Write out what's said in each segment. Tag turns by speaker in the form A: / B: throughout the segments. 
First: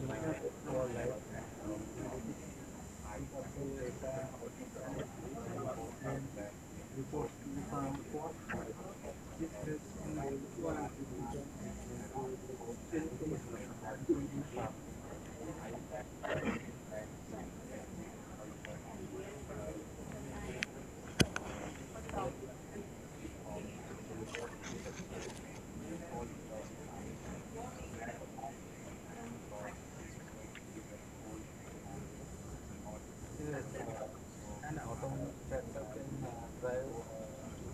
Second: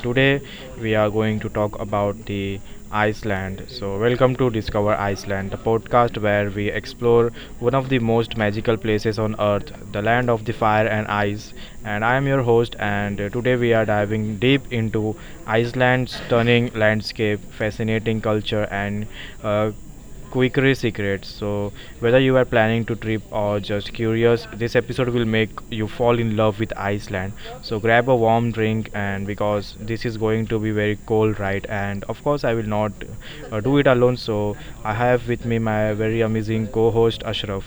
A: today we are going to talk about the Iceland. So, welcome to Discover Iceland, the podcast where we explore one of the most magical places on earth, the land of the fire and ice. And I am your host, and today we are diving deep into Iceland's stunning landscape, fascinating culture, and uh, Quickery secrets. So, whether you are planning to trip or just curious, this episode will make you fall in love with Iceland. So, grab a warm drink, and because this is going to be very cold, right? And of course, I will not do it alone. So, I have with me my very amazing co host Ashraf.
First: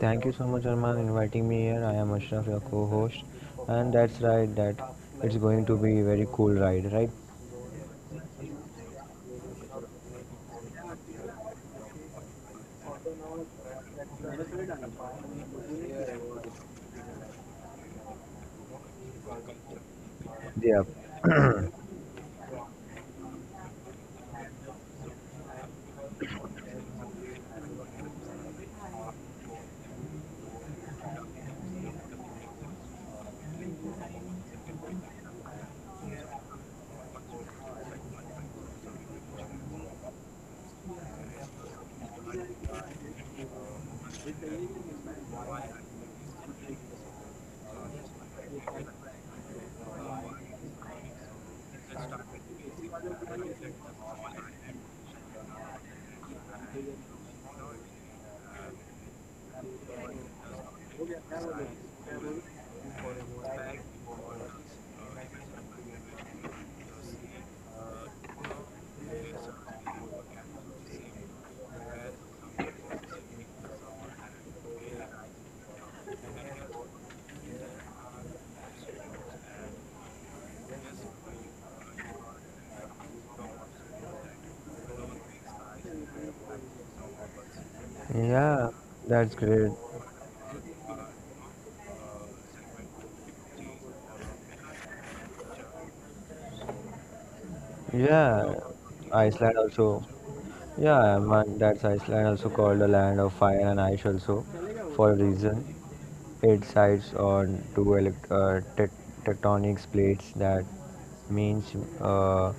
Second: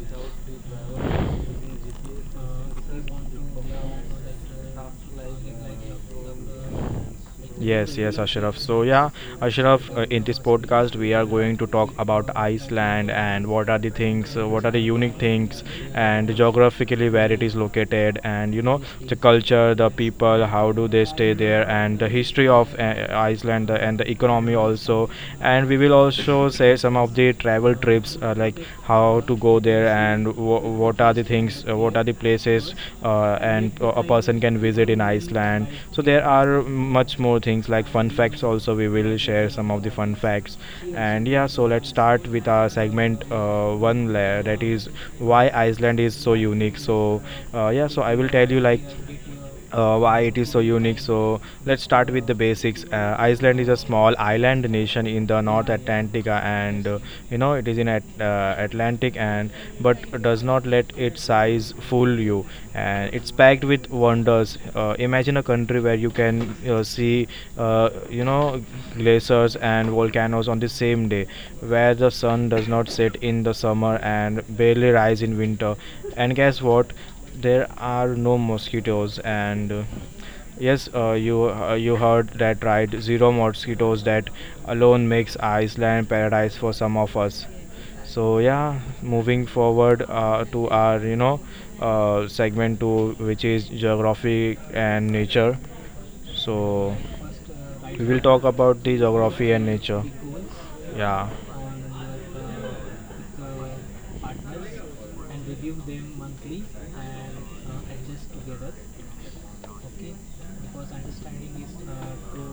B: Thank you so much, Arman, inviting me here. I am Ashraf, your co-host, and that's right. That it's going to be a very cool ride, right?
A: Yes, yes, Ashraf. So, yeah, Ashraf, in this podcast, we are going to talk about Iceland and what are the things, what are the unique things, and geographically where it is located, and you know, the culture, the people, how
B: Yeah.
A: do they stay there, and the history of Iceland and the economy also. And we will also say some of the travel trips, like how to go there and what are the things, what are the places and a person can visit in Iceland. So there are much more things like fun facts also we will share some of the fun facts and yeah, so let's start with our segment one layer, that is why Iceland is so unique. So yeah, so I will tell you like why it is so unique. So let's start with the basics. Iceland is a small island nation in the North Atlantic, and you know it is in at, Atlantic, and but does not let its size fool you. And it's packed with wonders. Imagine a country where you can see you know glaciers and volcanoes on the same day, where the sun does not set in the summer and barely rise in winter, and guess what, there are no mosquitoes and yes, you you heard that right, zero mosquitoes. That alone makes Iceland paradise for some of us. So
B: Yeah,
A: yeah,
B: that's
A: moving
B: great.
A: forward to our you know segment 2, which is geography and nature. So we will talk
B: Yeah,
A: about the geography
B: Iceland
A: and
B: also.
A: nature.
B: Yeah,
A: Yeah,
B: man, that's Iceland also called the land of fire and ice also for a reason. It sides on tectonic plates that means uh,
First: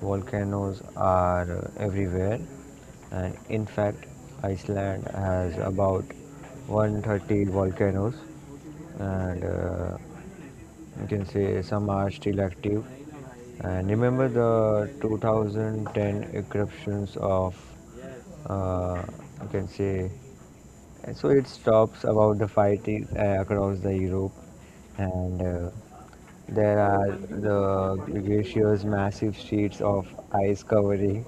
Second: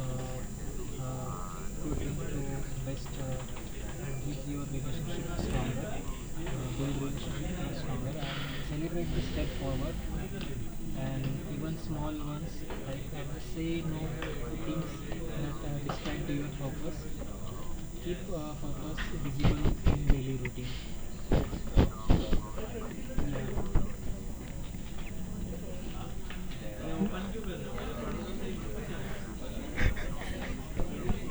B: volcanoes are everywhere, and in fact Iceland has about 130 volcanoes, and you can say some are still active. And remember the 2010 eruptions of uh, you can say, and so it stops about the fight is, across the europe. And there are the glaciers, massive sheets of ice covering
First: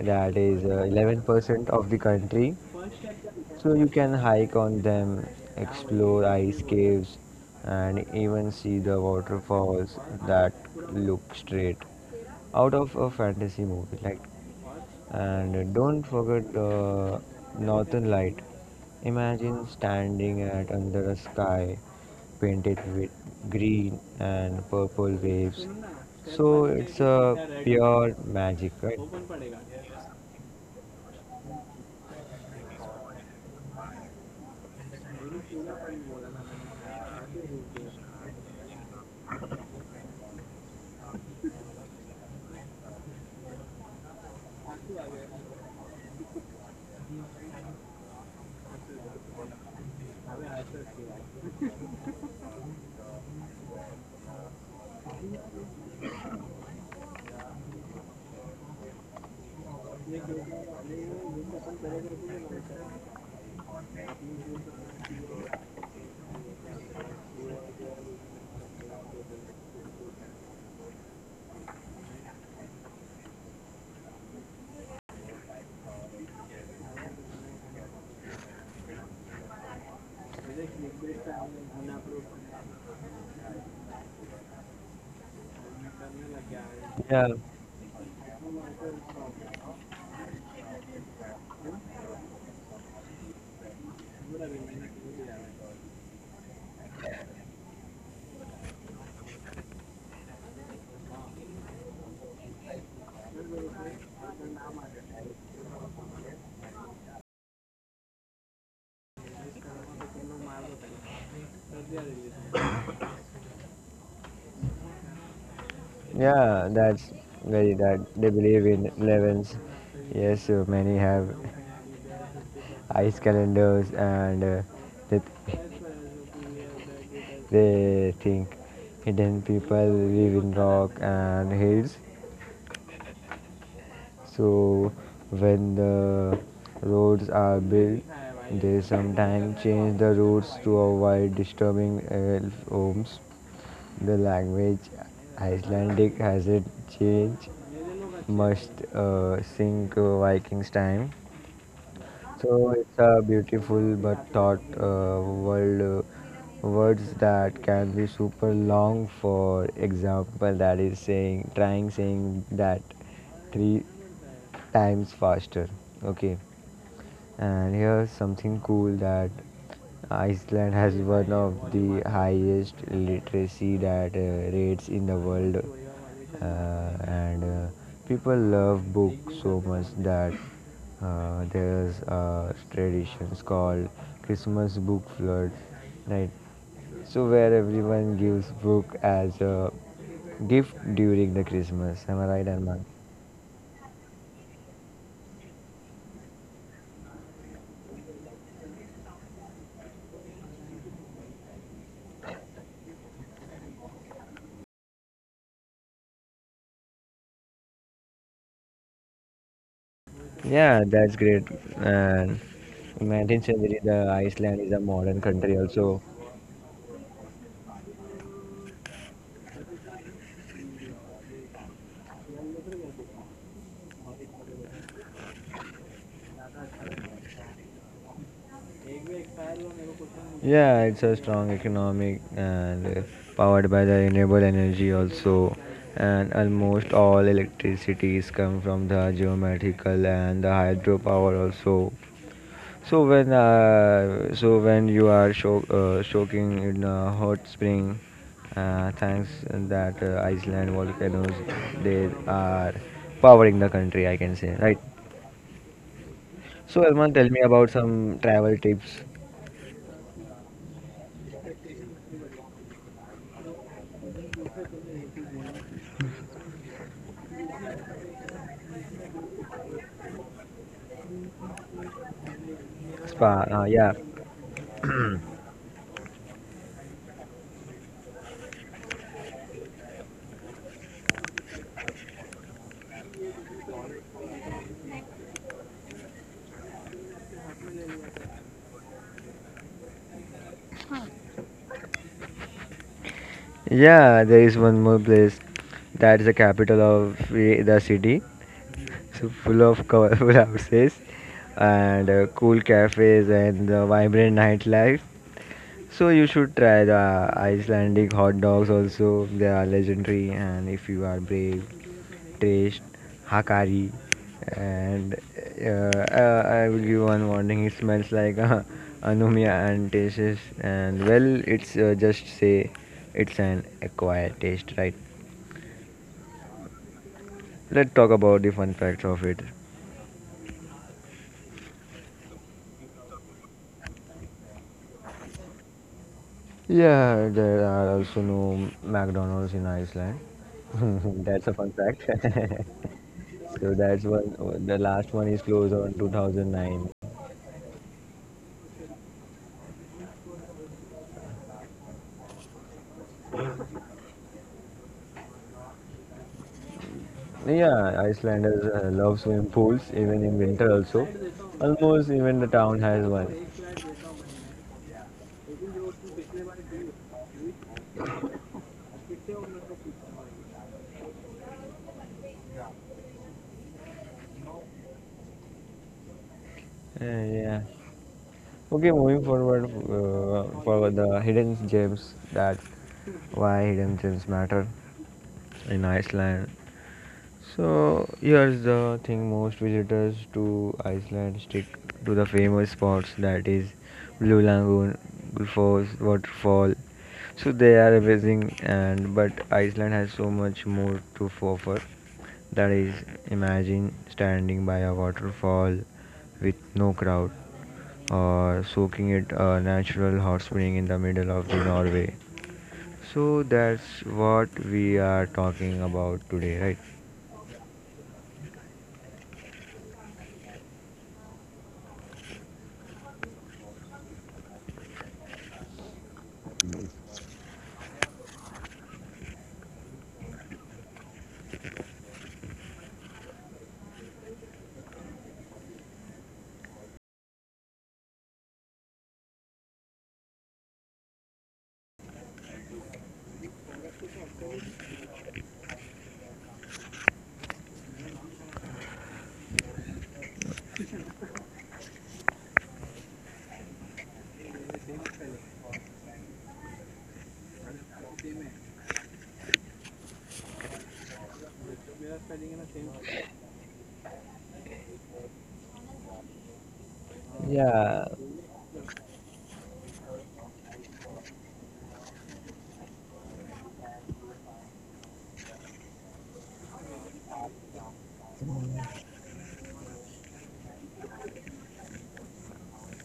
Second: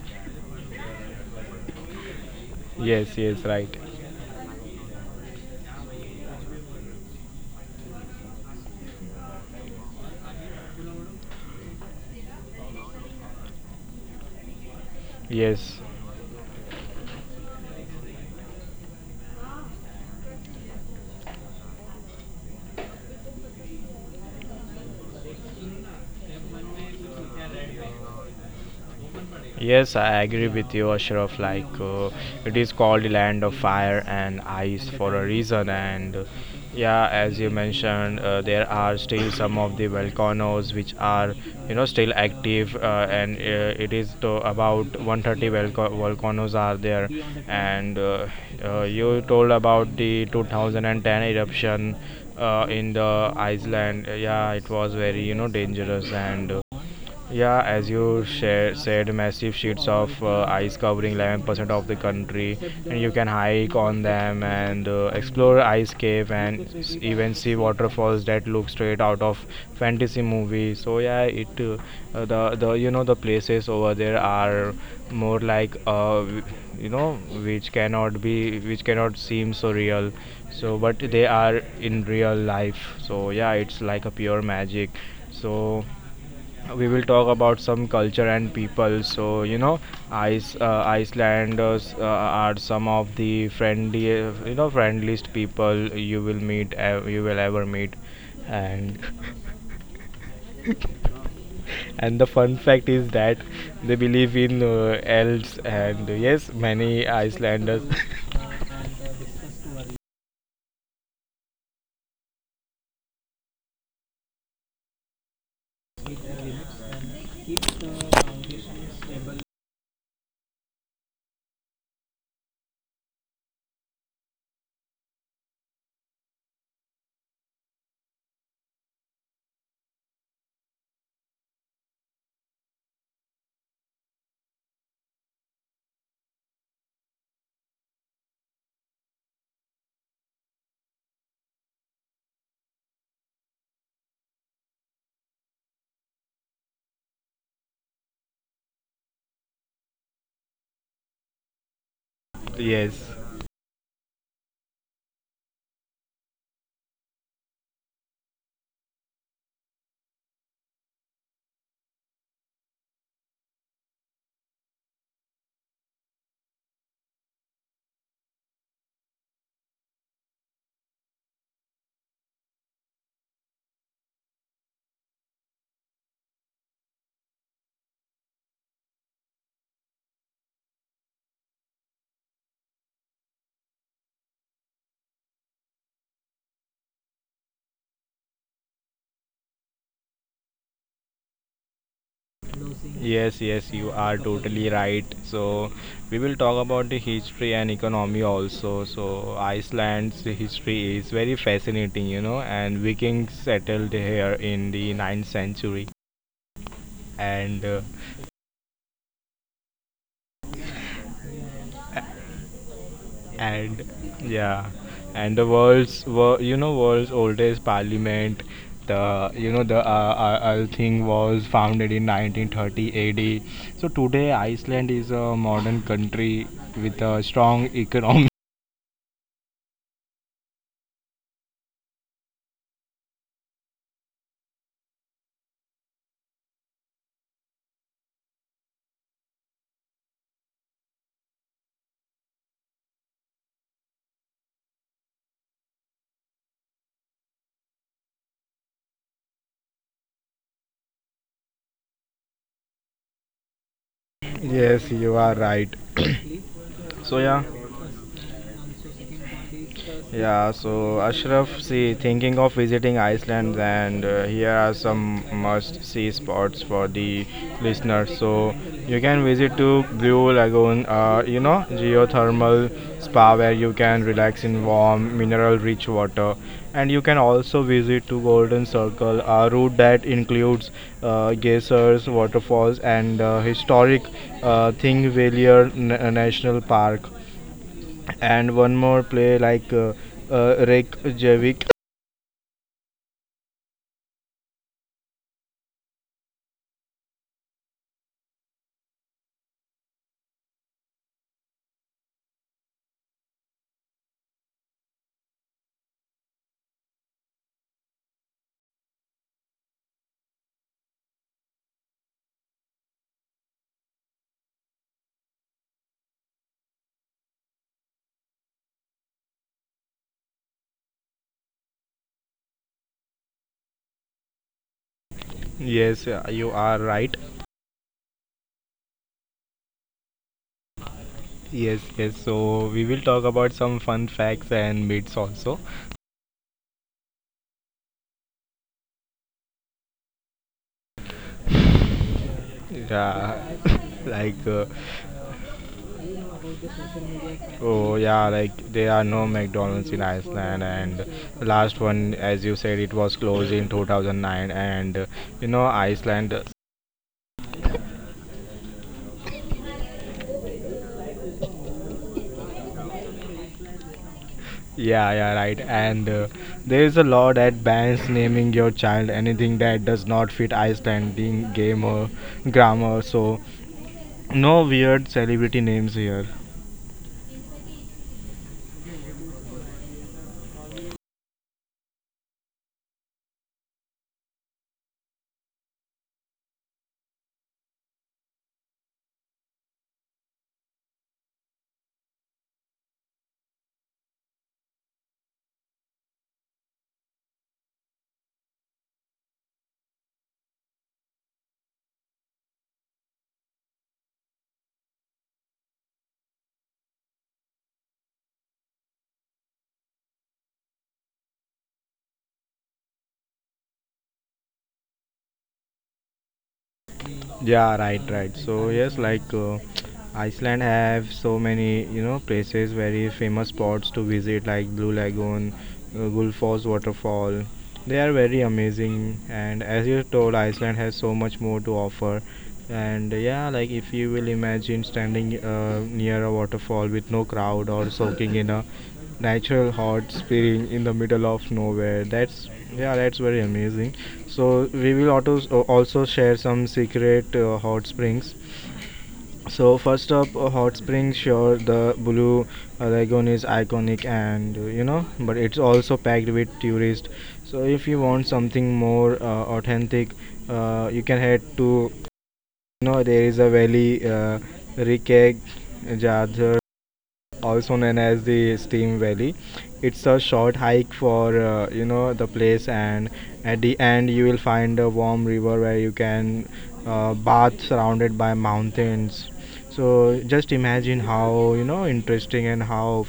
B: that is 11% of the country.
A: yes, yes, right.
B: So you can hike on them, explore ice caves, and even see the waterfalls that look straight out of a fantasy movie. Like, and
A: Yes,
B: don't forget the Northern Light. Imagine standing at under a sky painted with green and purple waves. So it's a pure magic, right?
A: yes, I agree with you, Ashraf. Like, it is called land of fire and ice for a reason. And yeah, as you mentioned, there are still some of the volcanoes which are, you know, still active. And it is to about 130 volcanoes are there. And you told about the 2010 eruption in the Iceland. Yeah, it was very, you know, dangerous and. Yeah, as you share, said, massive sheets of ice covering 11% of the country, and you can hike on them and explore ice cave and even see waterfalls that look straight out of fantasy movie. So yeah, it the you know the places over there are more like you know which cannot seem so real. So but they are in real life. So yeah, it's like a pure magic. So we will talk
B: Yeah,
A: about some culture and people. So you know, Icelanders are some of the friendly, you know, friendliest people you will meet, you will ever meet. And and the fun fact is that they believe in elves, and yes, many Icelanders,
B: yeah, that's very that they believe in levens. Yes, so many have ice calendars, and they, they think hidden people live in rock and hills. So when the roads are built, they sometimes change the routes to avoid disturbing elf homes. The language Icelandic has it changed must since Vikings time. So
A: yes.
B: it's a beautiful but thought world. Words that can be super long. For example, that is saying trying saying that three times faster. Okay, and here's something cool that Iceland has one of the highest literacy that rates in the world. And People love books so much that there's traditions called Christmas book flood, right? So where everyone gives book as a gift during the Christmas. Am I right, Arman?
A: Yes, yes, you are totally right. So, we will talk about the history and economy also. So, Iceland's history is very fascinating, you know, and Vikings settled here in the ninth century. And, uh,
B: Yeah, that's great. And in 19th
A: and
B: century, the Iceland
A: yeah,
B: is a modern
A: and the
B: country also.
A: you know, world's oldest parliament, the, you know, the Althing was founded in 1930 AD. So, today Iceland is a modern country with a strong economy.
B: Yeah, it's a strong economic and powered by the renewable energy also. And almost all electricities come from the geomatical and the hydropower also. So when you are soaking in a hot spring, thanks that Iceland volcanoes they are powering the country, I can say, right?
A: Yes, you are right.
B: So Elman,
A: So
B: tell me
A: yeah,
B: about some travel tips.
A: yeah. So Ashraf, see, thinking of visiting Iceland, and here are some must-see spots for the listeners. So you can visit to Blue Lagoon, you know, geothermal spa
B: Spa,
A: where you
B: yeah,
A: can relax in warm, mineral-rich water, and you can also visit to Golden Circle, a route that includes geysers, waterfalls, and historic Thingvellir National Park. And one more play like Reykjavik.
B: yeah. There is one more place that is the capital of the city. So full of colorful houses and cool cafes and the vibrant nightlife. So you should try the Icelandic hot dogs also. They are legendary, and if you are brave, taste Hakari. And I will give one warning. It smells like anomia and tastes, and well, it's just say it's an acquired taste, right?
A: Yes, you are right.
B: Let's talk about the fun facts of it.
A: Yes, yes. So we will talk about some fun facts and myths also.
B: Yeah, there are also no McDonald's in Iceland. That's a fun fact.
A: Yeah,
B: So that's
A: like
B: one. The last one is closed on 2009.
A: oh yeah, like there are no McDonald's in Iceland. And last one, as you said, it was closed in 2009. And you know, Iceland.
B: Yeah, Icelanders love swimming pools even in winter also. Almost even the town has one.
A: Yeah, yeah, right. And there is a law that bans naming your child anything that does not fit Icelandic game or grammar. So no weird celebrity names here.
B: Uh, yeah. Okay, moving forward for the hidden gems, that why hidden gems matter in Iceland. So here's the thing, most visitors to Iceland stick to the famous spots that is Blue Lagoon, Gullfoss waterfall. So they are amazing, and but Iceland has so much more to offer. That is imagine standing by a waterfall with no crowd or soaking it a natural hot spring in the middle of the Norway. So that's what we are talking about today, right?
A: Yeah, right, right. So yes, like Iceland have so many you know places very famous spots to visit like Blue Lagoon, Gullfoss waterfall. They are very amazing, and as you told, Iceland has so much more to offer. And yeah, like if you will imagine standing near a waterfall with no crowd or soaking in a natural hot spring in the middle of nowhere, that's yeah, that's very amazing. So we will auto also share some secret hot springs. So first up, hot springs. Sure, the Blue Lagoon is iconic, and you know, but it's also packed with tourists. So if you want something more authentic, you can head to you know there is a valley, Rikeg Jadhar, also known
B: Yeah,
A: as the Steam Valley. It's a short hike for you know the place, and at the end you will find a warm river where you can bath surrounded by mountains. So just imagine how you know interesting and how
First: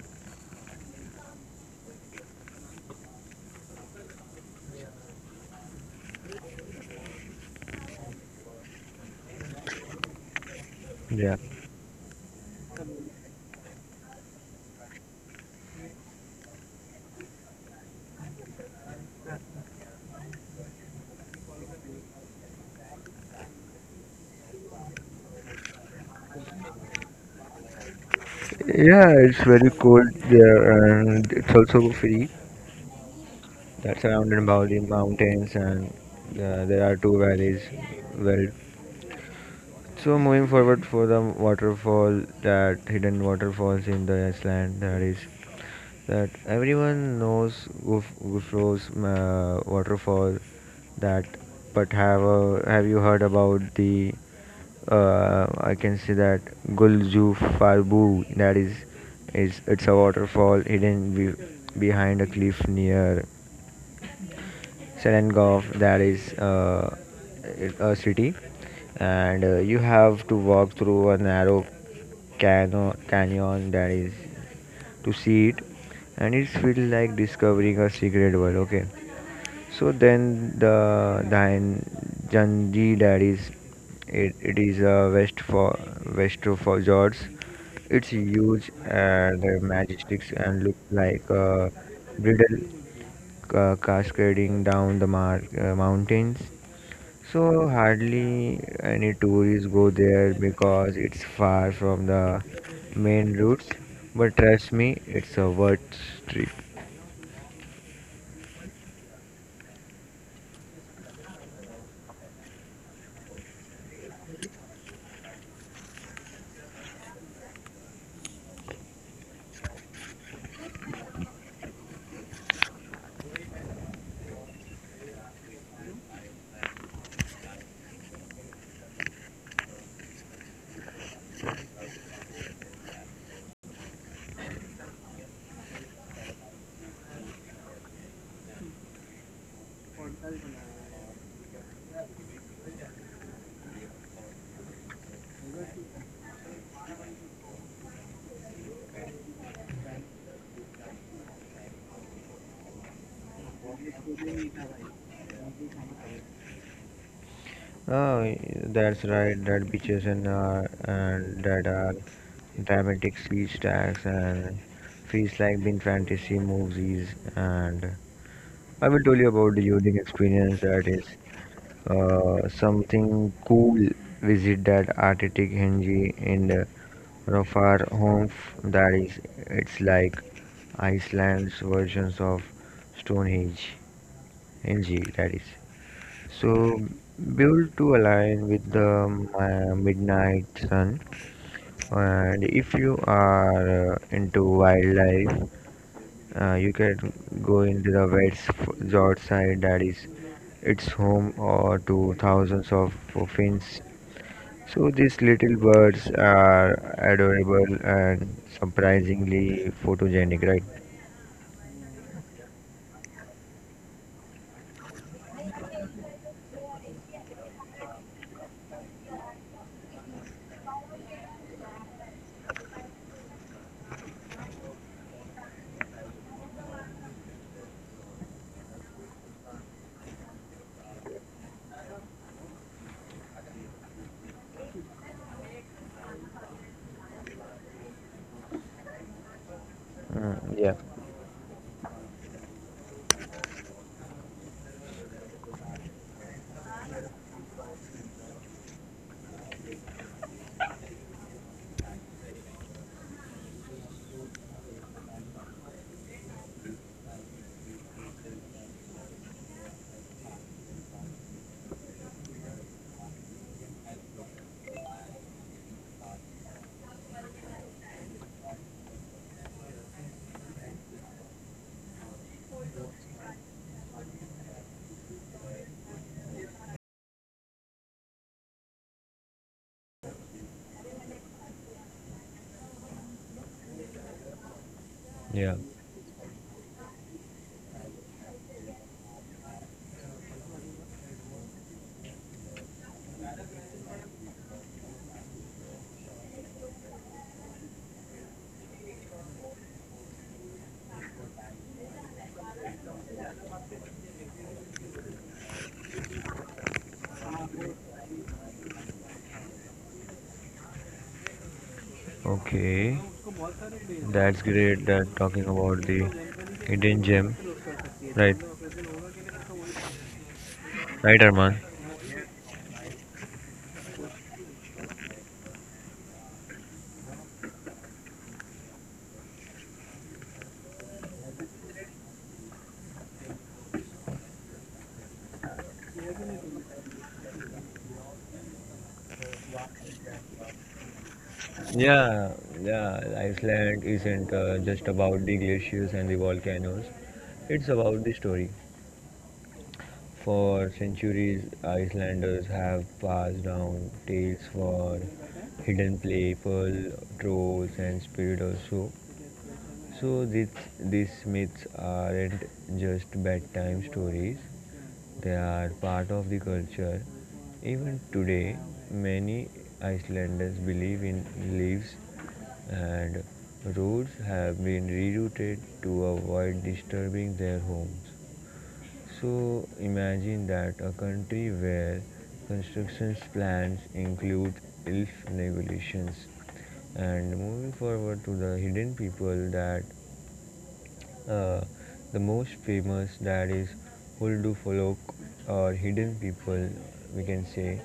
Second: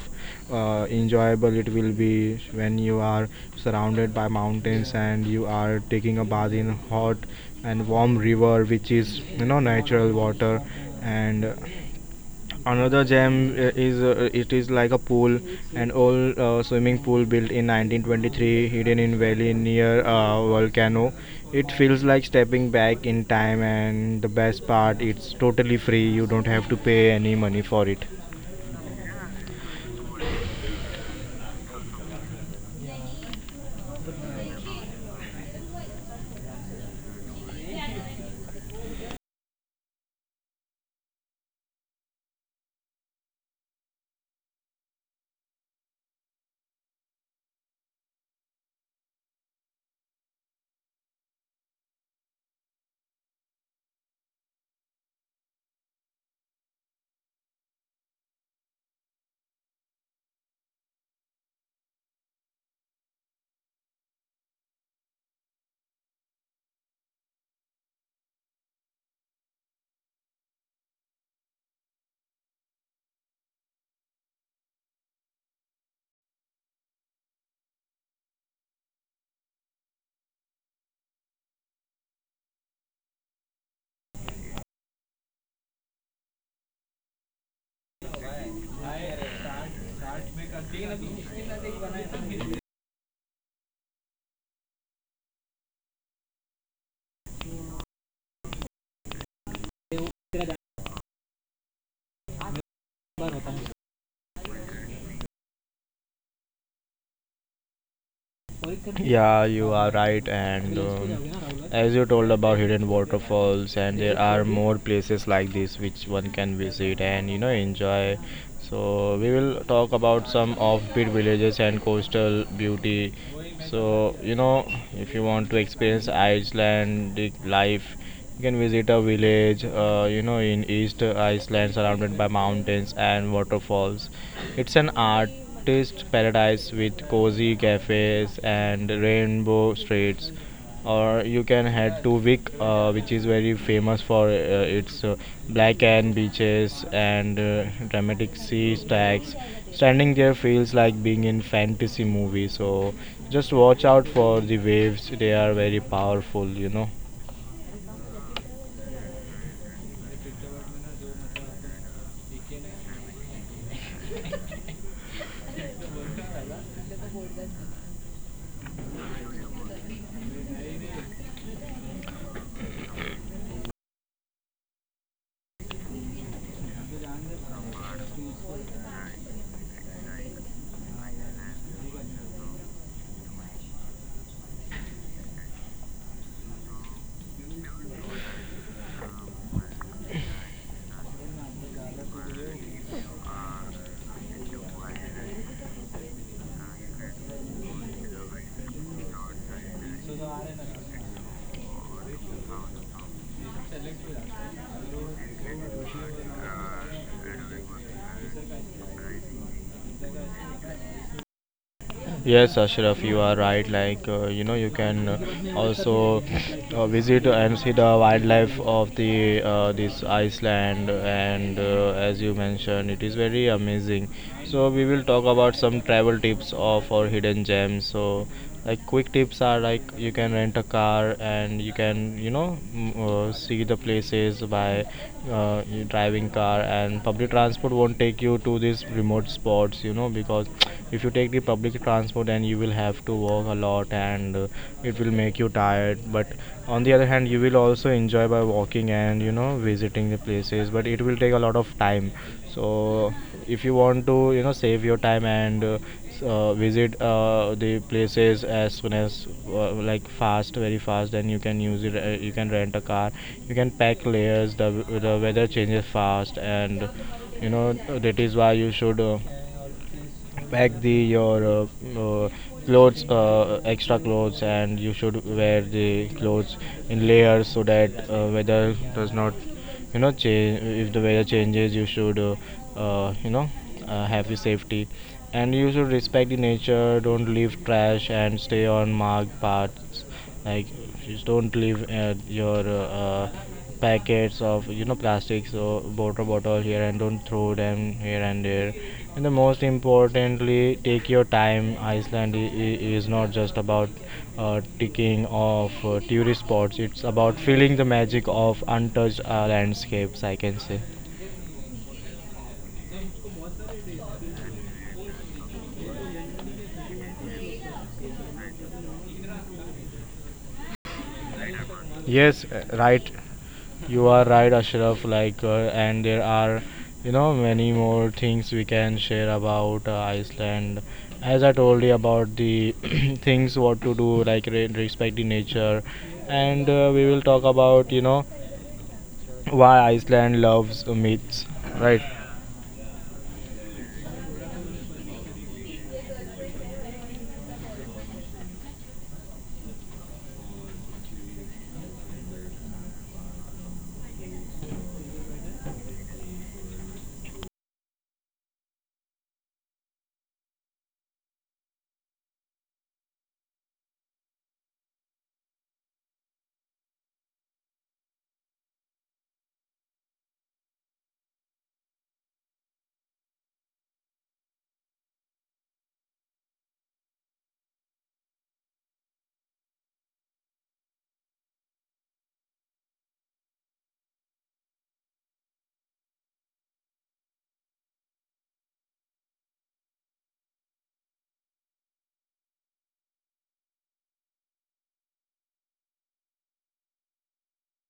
A: enjoyable it will be when you are surrounded by mountains and you are taking a bath in hot and warm river which is you know natural water,
B: Yeah,
A: and another gem is it is like a pool, an old swimming pool built in 1923, hidden in valley near a volcano. It feels like stepping back in time, and the best part, it's totally free. You don't have to pay any money for it.
B: yeah, it's very cold there, and it's also free. That's surrounded by the mountains, and there are two valleys. Well, so moving forward for the waterfall, that hidden waterfalls in the Iceland, that is that everyone knows Gufros waterfall. That, but have you heard about the? I can say that Guljufarbu. That is, it's a waterfall hidden behind a cliff near Selangor, that is a city, and you have to walk through a narrow canyon that is to see it, and it feels like discovering a secret world. Okay, so then Janji, that is it is a west for west for George. It's huge and majestic, and looks like a bridal cascading down the mountains. So hardly any tourists go there because it's far from the main routes. But trust me, it's a worth trip.
A: Yeah, you are right. And as you told about hidden waterfalls, and there are more places like this which one can visit and you know enjoy. So we will talk about some offbeat villages and coastal beauty. So you know, if you want to experience Icelandic life, you can visit a village. You know, in East Iceland, surrounded by mountains and waterfalls. It's an artist paradise with cozy cafes and rainbow streets. Or you can head to Vic, which is very famous for its black and beaches and dramatic sea stacks. Standing there feels like being in fantasy movie. So just watch out for the waves; they are very powerful, you know.
B: Oh, that's right. That beaches and that are dramatic speech tags and feels like being fantasy movies. And I will tell you about the unique experience that is something cool visit that artistic hinge in the Rofar home. That is it's like Iceland's versions of Stonehenge Henge, that is so built to align with the midnight sun. And if you are into wildlife, you can go into the west fjord side, that is its home to thousands of fins. So these little birds are adorable and surprisingly photogenic, right?
A: Yes, Ashraf, you are right. Like, you know, you can also visit and see the wildlife of the this Iceland, and as you mentioned, it is very amazing. So we will talk about some travel tips of our hidden gems. So like quick tips are like you can rent a car and you can you know see the places by you driving car, and public transport won't take you to these remote spots you know because
B: Mm, yeah.
A: if you take the public transport then you will have to walk a lot, and it will make you tired, but on the other hand you will also enjoy by walking and you know visiting the places, but it will take a lot of time. So if you want to you know save your time and visit the places as soon as like fast, very fast, then you can use it you can rent a car. You can pack layers, the weather changes fast, and you know that is why you should pack the your uh, clothes, extra clothes, and you should wear the clothes in layers so that weather does not you know change. If the weather changes you should you know have your safety, and
B: Yeah.
A: you should respect the nature, don't leave trash and stay on marked paths, like just don't leave your packets of you know plastics or water bottle here, and don't throw them here and there, and the most importantly, take your time. Iceland is not just about ticking off tourist spots, it's about feeling the magic of untouched landscapes, I can say.
B: Okay, that's great. That talking about the hidden gem, right? Right, Arman.
A: Yes, right. You are right, Ashraf. And there are, many more things we can share about Iceland. As I told you about the things what to do, like respect the nature, and we will talk about, why Iceland loves myths, right?
B: Yeah, yeah. Iceland isn't just about the glaciers and the volcanoes. It's about the story. For centuries, Icelanders have passed down tales for hidden play, pearl trolls, and spirit also. So these myths aren't just bedtime stories, they are part of the culture. Even today, many Icelanders believe in leaves, and roads have been rerouted to avoid disturbing their homes. So imagine that a country where construction plans include elf regulations. And moving forward to the hidden people, that uh, the most famous that is Huldu Folk or hidden people, we can say,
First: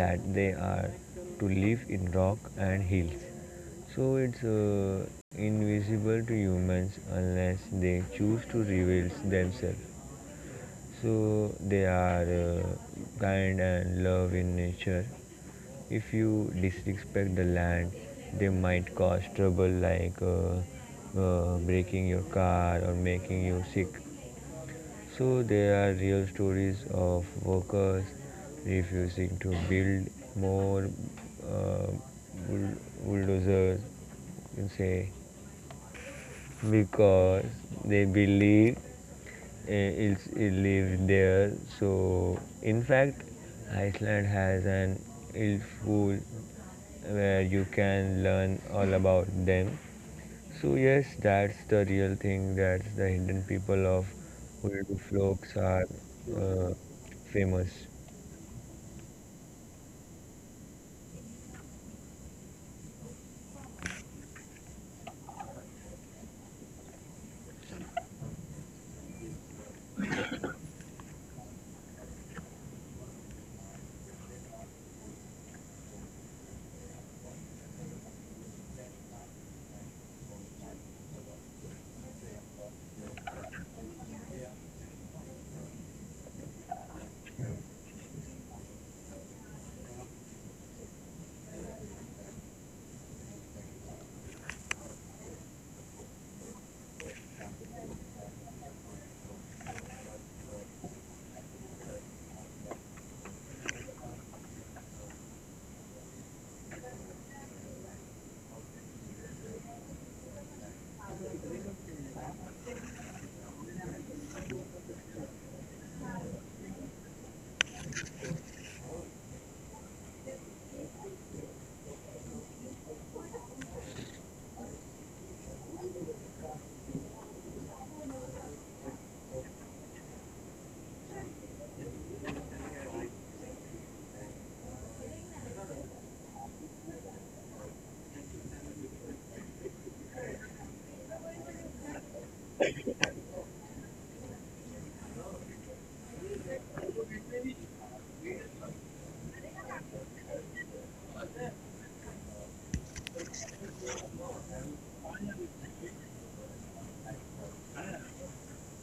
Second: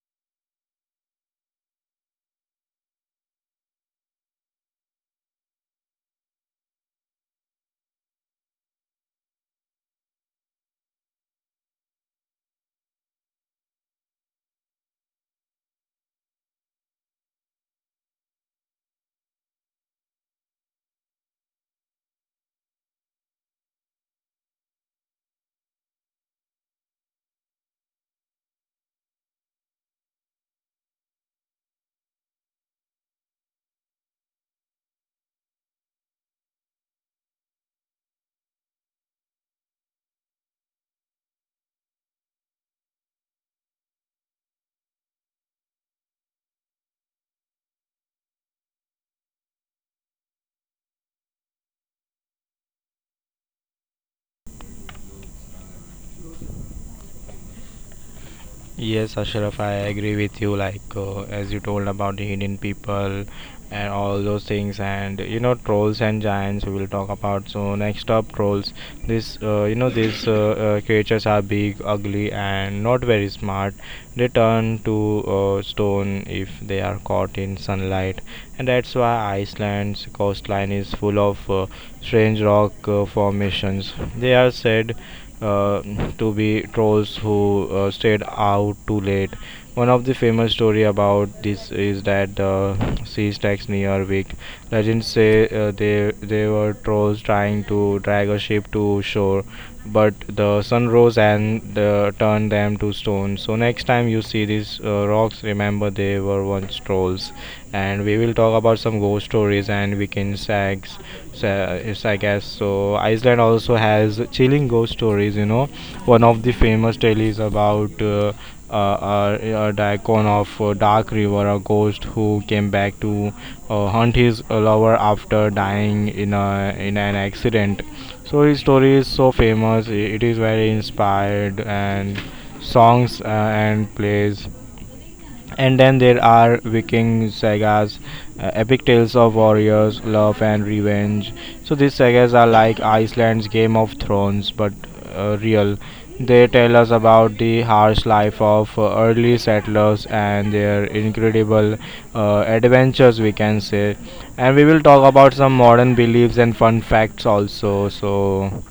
B: that they are to live in rock and hills. So it's invisible to humans unless they choose to reveal themselves. So they are kind and love in nature. If you disrespect the land, they might cause trouble like breaking your car or making you sick. So there are real stories of workers refusing to build more uh, bull- bulldozers, you can say, because they believe it lives there. So, in fact, Iceland has an ill school where you can learn all about them. So, yes, that's the real thing. That's the hidden people of Ulduflokes are uh, famous.
A: Yes, Ashraf, I agree with you. Like as you told about the hidden people and all those things, and you know trolls and giants. We will talk about. So next up, trolls. This these creatures are big, ugly, and not very smart. They turn to stone if they are caught in sunlight, and that's why Iceland's coastline is full of strange rock formations. They are said uh, to be trolls who stayed out too late. One of the famous story about this is that the sea stacks near Wick. Legends say they were trolls trying to drag a ship to shore, but the sun rose and turned them to stone. So next time you see these rocks, remember they were once trolls. And we will talk about some ghost stories and weekend sags so it's I guess so. Iceland also has chilling ghost stories. You know, one of the famous tale is about a daikon of Dark River, a ghost who came back to hunt his lover after dying in an accident. So his story is so famous. It is very inspired and songs and plays and then there are Viking sagas, epic tales of warriors, love, and revenge. So these sagas are like Iceland's Game of Thrones, but real. They tell us about the harsh life of early settlers and their incredible adventures, we can say. And we will talk about some modern beliefs and fun facts also. So,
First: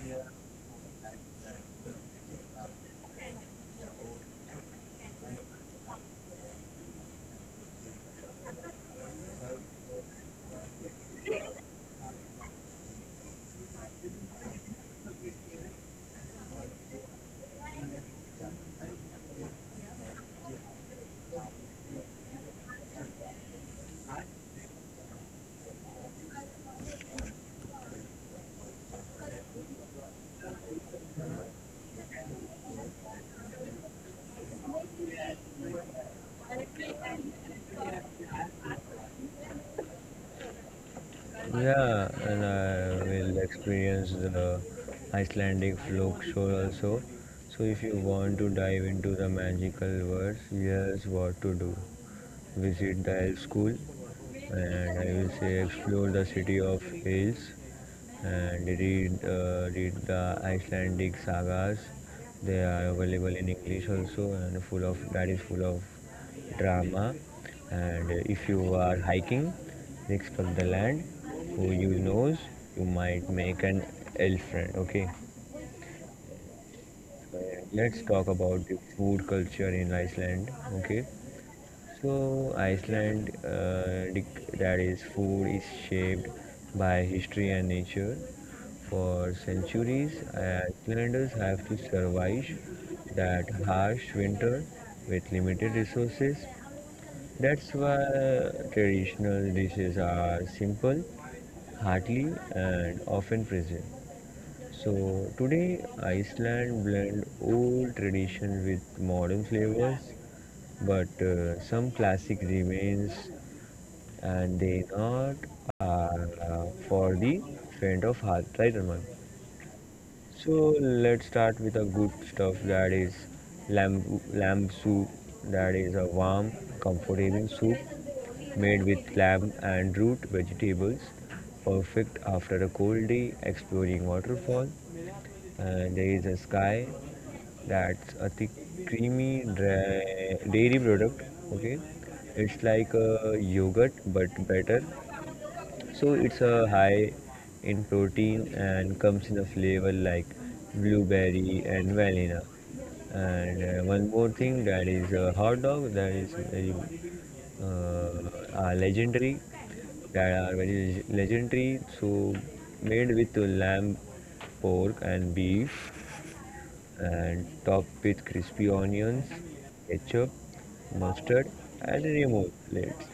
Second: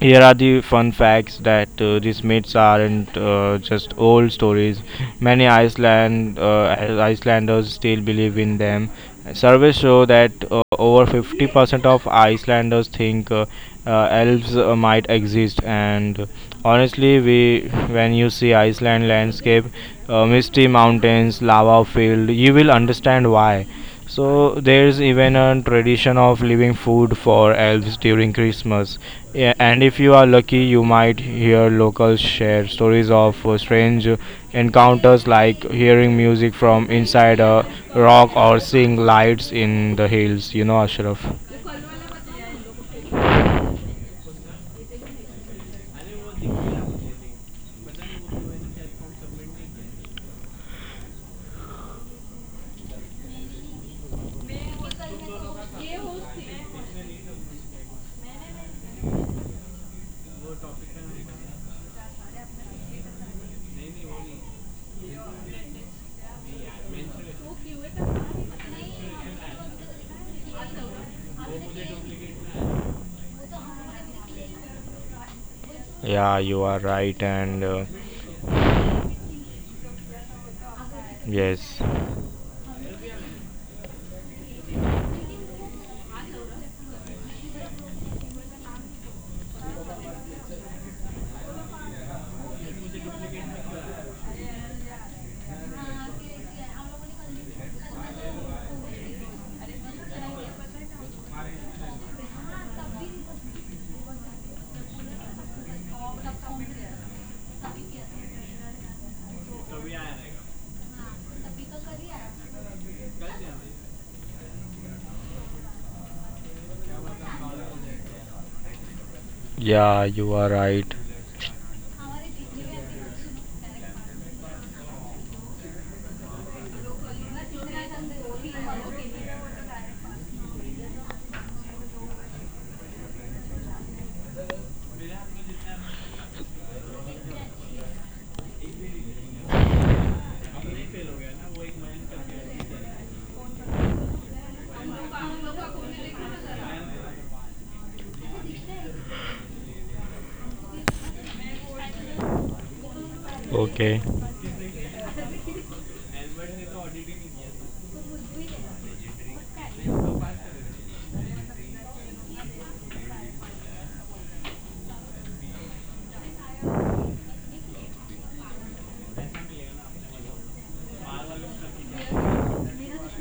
A: here are the fun facts that these myths aren't just old stories. Many Icelanders still believe in them. Surveys show that over 50% of Icelanders think elves might exist. And honestly, we when you see Iceland landscape, misty mountains, lava field, you will understand why. So there's even a tradition of leaving food for elves during Christmas. Yeah, and if you are lucky, you might hear locals share stories of strange encounters like hearing music from inside a rock or seeing lights in the hills, you know, Ashraf.
B: Yeah, and I will experience the Icelandic folk show also. So if you want to dive into the magical words, here's what to do. Visit the elf school, and I will say explore the city of Hales and read the Icelandic sagas. They are available in English also and full of that is full of drama. And if you are hiking, six for the land who you knows, you might make an elf friend. Okay,
A: Yeah, you are right, and
B: let's talk about the food culture in Iceland. Okay,
A: yes,
B: so Iceland, that is, food is shaped by history and nature. For centuries, Icelanders have to survive that harsh winter with limited resources. That's why traditional dishes are simple, hearty, and often present. So today, Iceland blend old tradition with modern flavors, but some classic remains, and they not are for the faint of heart, right, Arman?
A: yeah, you are
B: So
A: right.
B: let's start with a good stuff, that is lamb, lamb soup. That is a warm, comfortable soup made with lamb and root vegetables, perfect after a cold day exploring waterfall. And there is a sky, that's a thick, creamy dairy product. Okay, it's like a yogurt but better. So it's a high in protein and comes in a flavor like blueberry and vanilla. And
A: Okay,
B: one more thing, that is a hot dog that is very are legendary, that are very legendary. So made with lamb, pork and beef, and top with crispy onions, ketchup, mustard, and remoulades,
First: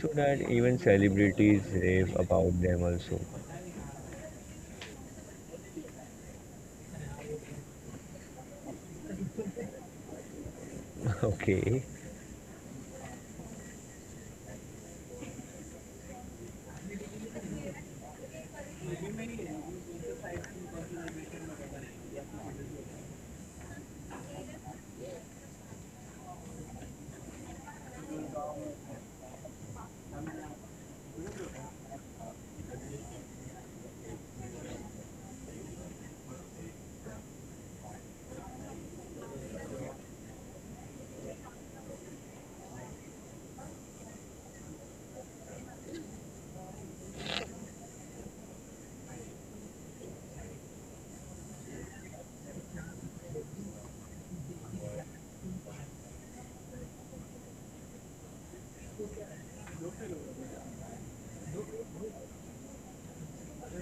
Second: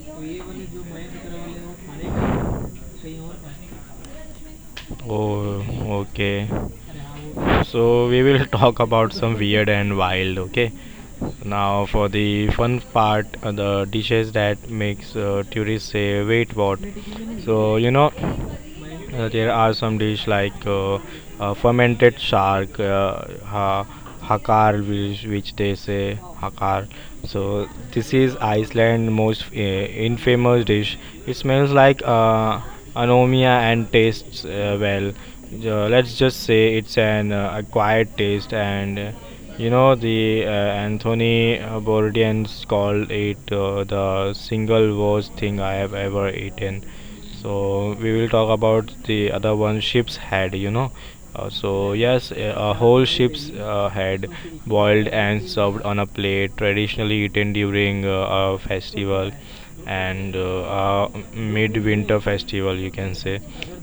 B: so that even celebrities rave about them also.
A: oh, okay. So, we will talk about some weird and wild, okay?
B: Okay.
A: Now for the fun part, the dishes that makes tourists say, "Wait, what?" So you know, there are some dish like fermented shark, hakar, which they say hakar. So this is Iceland's most infamous dish. It smells like anomia and tastes well. Let's just say it's an acquired taste, and you know the Anthony Bourdain's called it the single worst thing I have ever eaten. So we will talk about the other one, ship's head, you know. So yes, a whole ship's head boiled and served on a plate, traditionally eaten during a festival, and a midwinter festival, you can say.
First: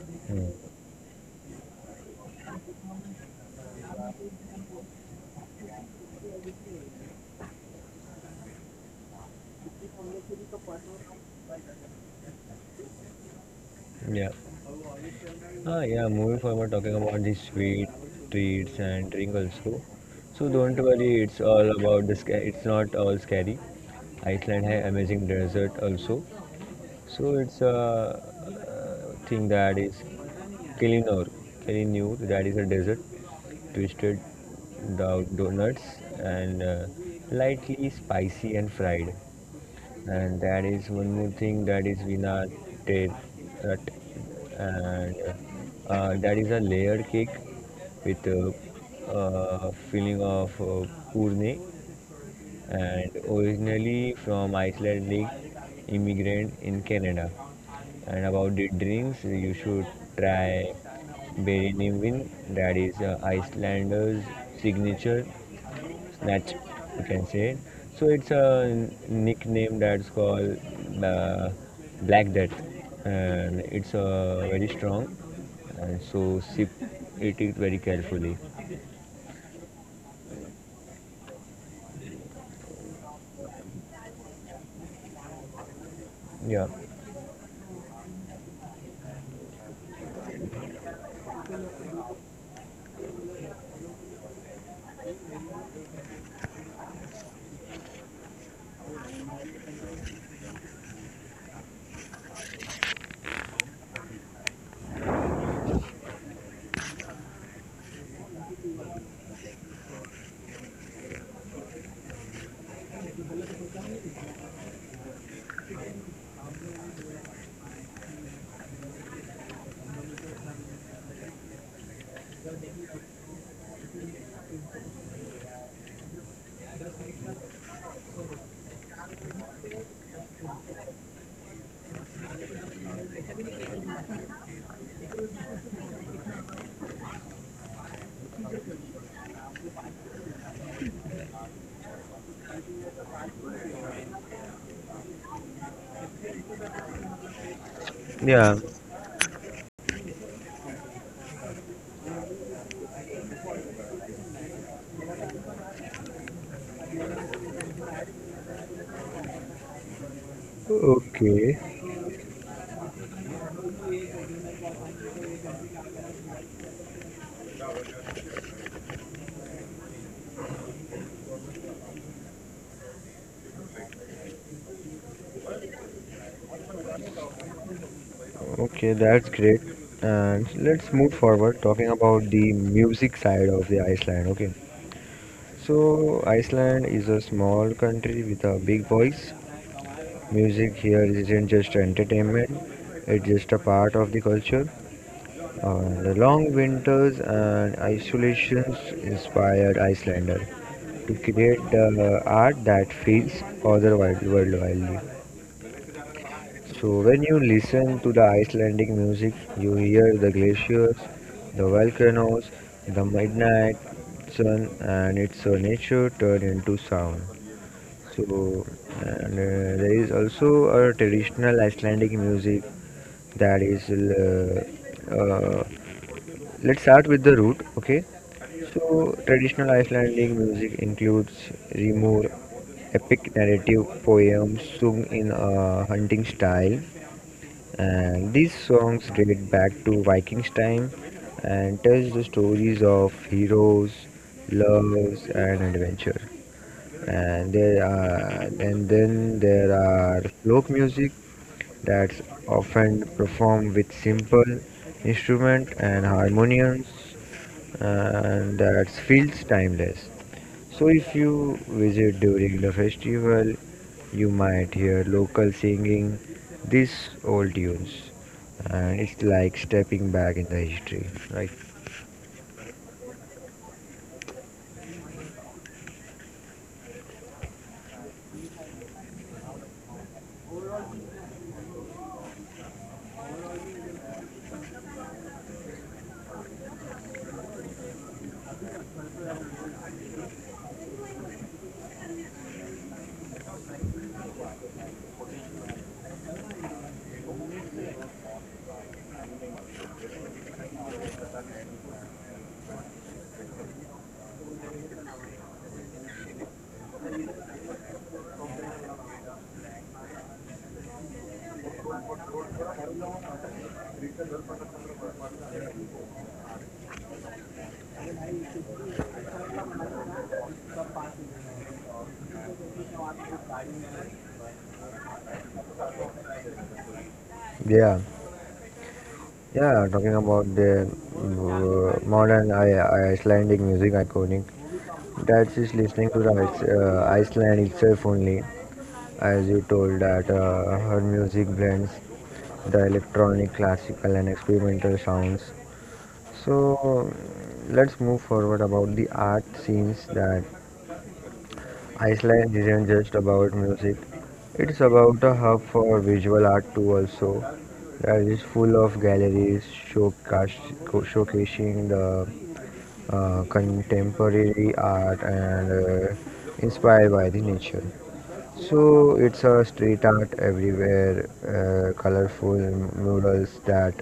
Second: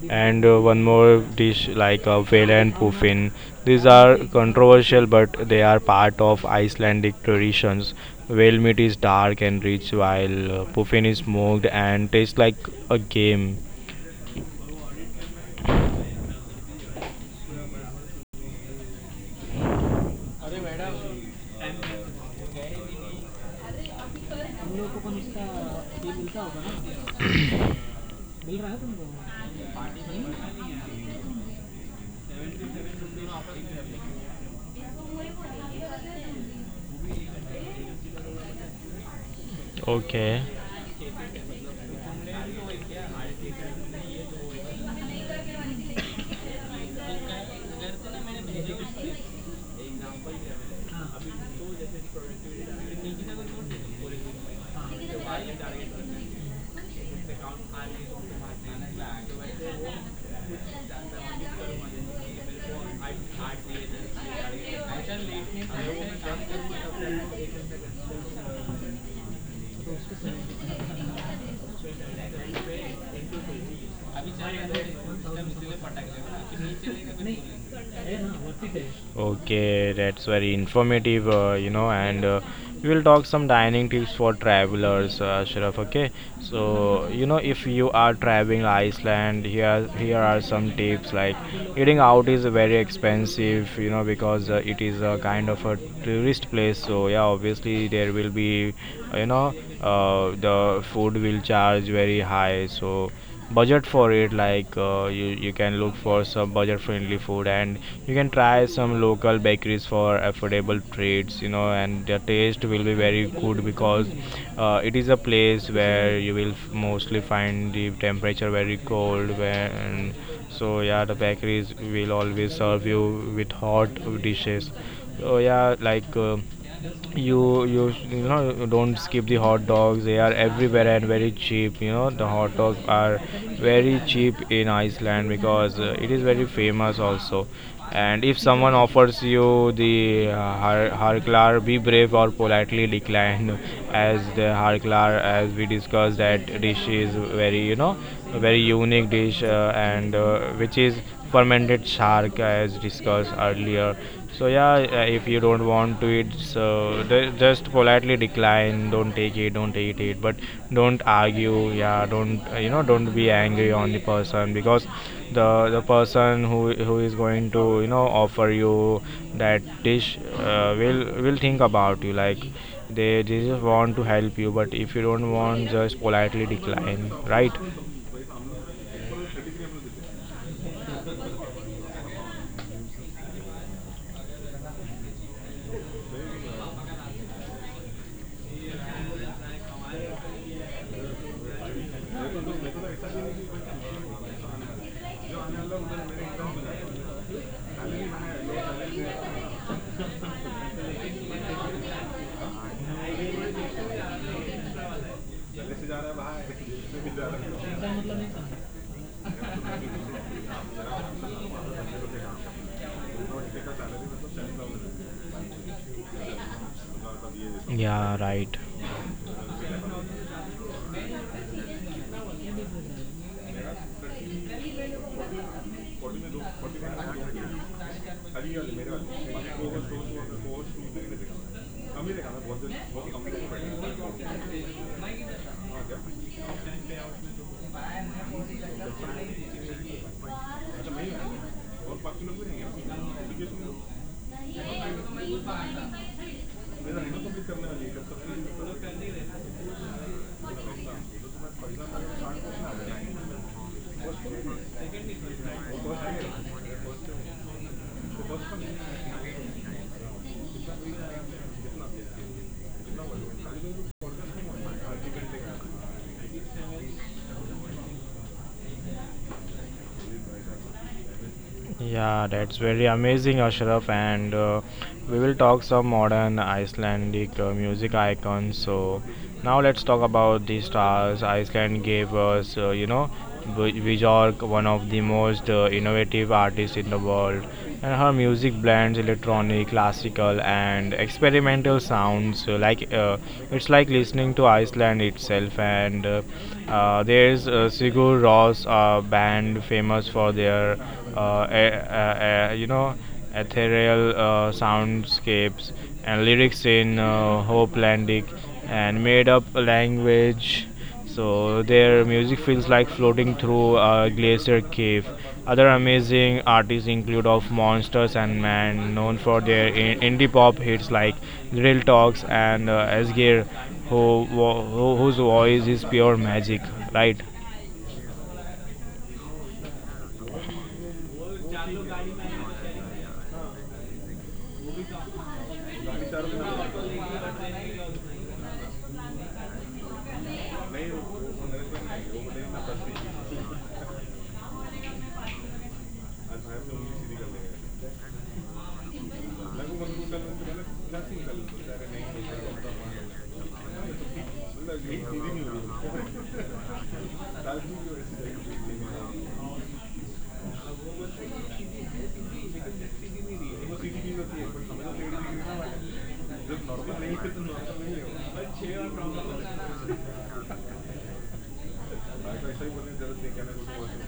A: And
B: Hmm.
A: one more dish like vela and puffin. These are controversial, but they are part of Icelandic traditions. Whale meat is dark and rich, while puffin is smoked and tastes like a game.
B: Yeah. Ah, yeah, moving forward, talking about the sweet treats and drink also. So don't worry, it's all about it's not all scary. Iceland has amazing desert also. So it's a thing that is Kellinor, Kellinur, that is a desert. Twisted donuts, and lightly spicy and fried.
A: Okay.
B: And that is one more thing that is Vina Tet, and that is a layered cake with a filling of purne, and originally from Icelandic immigrant in Canada. And about the drinks, you should try Berinimin, that is Icelander's signature Snatch, you can say. So it's a nickname that's called the Black Death, and it's very strong. And so sip, eat it very carefully.
A: Okay, that's very informative, and we will talk some dining tips for travelers, Ashraf. Okay,
B: Yeah,
A: so you know, if you are traveling Iceland, here are some tips like eating out is very expensive, you know, because it is a kind of a tourist place. So yeah, obviously there will be, uh, you know, the food will charge very high. So budget for it like you can look for some budget friendly food, and you can try some local bakeries for affordable treats, you know. And the taste will be very good because it is a place where you will mostly find the temperature very cold, where and so yeah, the bakeries will always serve you with hot dishes. So yeah, like you you know, you don't skip the hot dogs, they are everywhere and very cheap. You know, the hot dogs are very cheap in Iceland because it is very famous also. And if someone offers you the harklar, be brave or politely decline as the harklar, as we discussed, that dish is very, you know, a
B: yeah.
A: very unique dish and which is fermented shark, as discussed earlier. So yeah, if you don't want to eat, so just politely decline. Don't take it. Don't eat it. But don't
B: Okay,
A: argue. Yeah, don't Don't be angry on the person because the the person who is going to, you know, offer you that dish will think about you. Like they just want to help you. But if you don't want, just politely decline. Right?
B: okay, that's great. And let's move forward talking about the music side of the Iceland. Okay, so Iceland is a small country with a big voice. Music here isn't just entertainment, it's just a part of the culture. The long winters and isolations inspired Icelander to create the art that feels otherworldly. So when you listen to the Icelandic music, you hear the glaciers, the volcanoes, the midnight sun, and it's a nature turned into sound.
A: Yeah. Right.
B: So and there is also a traditional Icelandic music, that is let's start with the root. Okay, so traditional Icelandic music includes rimur, epic narrative poems sung in a hunting style, and these songs date back to Vikings time and tells the stories of heroes, loves and adventure. And then there are folk music that's often performed with simple instrument and harmoniums, and that feels timeless. So if you visit during the festival, you might hear local singing these old tunes, and it's like stepping back in the history, right?
A: Yeah, that's very amazing, Ashraf. And we will talk some modern Icelandic music icons. So now let's talk about the stars Iceland gave us. Björk, one of the most innovative artists in the world, and her music blends electronic, classical, and experimental sounds. It's like listening to Iceland itself. And there's Sigur Rós, band famous for their a, you know ethereal soundscapes and lyrics in hopelandic and made up language. So their music feels like floating through a glacier cave. Other amazing artists include of monsters and man, known for their indie pop hits like drill talks, and asgir whose voice is pure magic, right?
B: Yeah. Yeah, talking about the modern Icelandic music iconic, that's just listening to the Iceland itself only, as you told that her music blends the electronic, classical, and experimental sounds. So let's move forward about the art scenes, that Iceland isn't just about music, it's about a hub for visual art too, also. That is full of galleries showcas- showcasing the contemporary art and uh, inspired by the nature. So it's a street art everywhere, colorful murals that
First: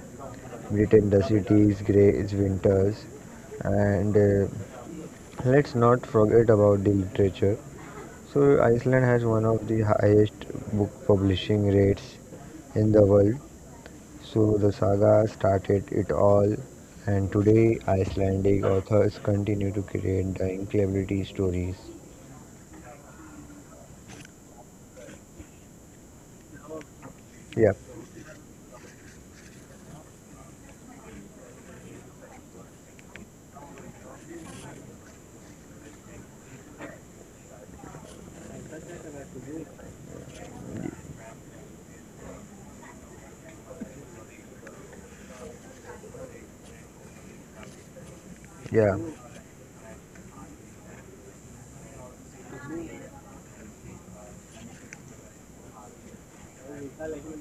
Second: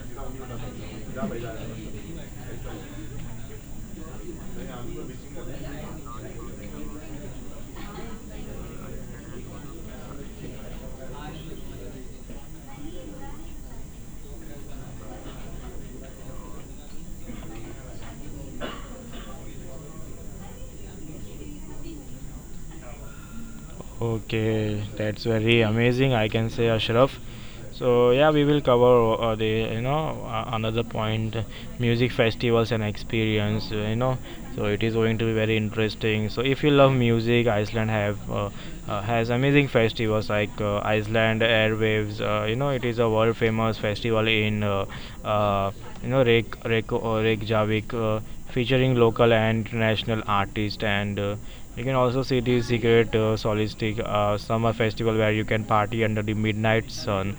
B: pretend the city's grey its winters, and let's not forget about the literature. So, Iceland has one of the highest book publishing rates in the world. So, the saga started it all, and today Icelandic authors continue to create the incredibility stories.
A: Okay, that's very amazing. I can say, Ashraf.
B: Yeah,
A: So yeah, we will cover the, you know, another point, music festivals and experience. You know, so it is going to be very interesting. So if you love music, Iceland have has amazing festivals like Iceland Airwaves. You know, it is a world famous festival in uh, you know, Reykjavik.
B: yeah,
A: Featuring local and international artists. And you can also see the secret solistic summer festival where you can party under the midnight sun.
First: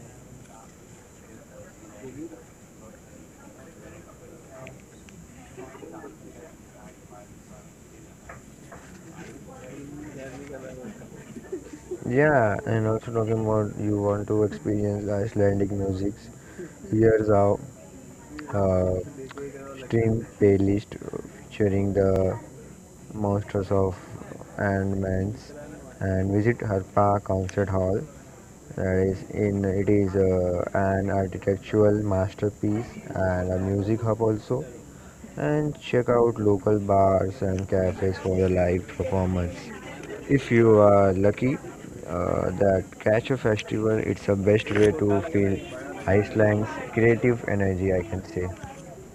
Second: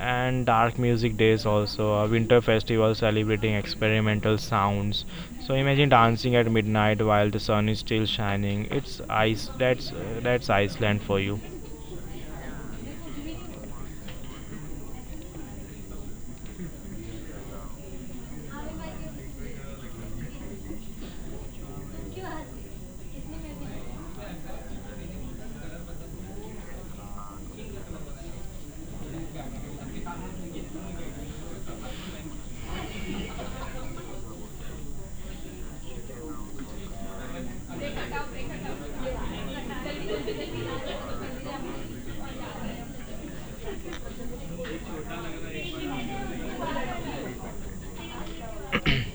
A: And dark music days also, a winter festival celebrating experimental sounds. So imagine dancing at midnight while the sun is still shining. It's ice. That's Iceland for you.
B: yeah. And also talking about you want to experience Icelandic musics. Here's our uh, stream playlist featuring the Monsters of Ant-Man's, and visit Harpa Concert Hall. That is in it is an architectural masterpiece and a music hub also. And check out local bars and cafes for the live performance. If you are lucky, that catch a festival. It's the best way to feel Iceland's creative energy, I can say.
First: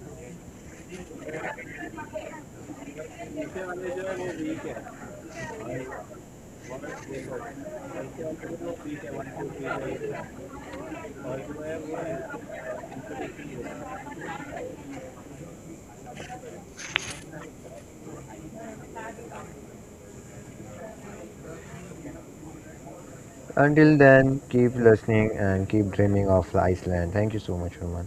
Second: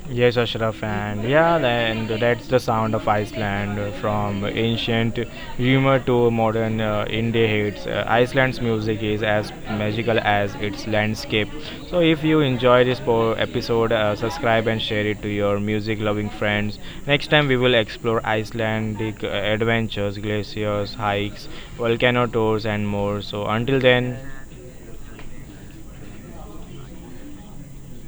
A: Yes, Ashraf, and yeah, and that's the sound of Iceland from ancient humor to modern indie hits. Iceland's music is as magical as its landscape. So, if you enjoy this episode, subscribe and share it to your music loving friends. Next time, we will explore Icelandic adventures, glaciers, hikes, volcano tours, and more. So, until
B: Until then,
A: then,
B: keep listening and keep dreaming of Iceland. Thank you so much, Roman.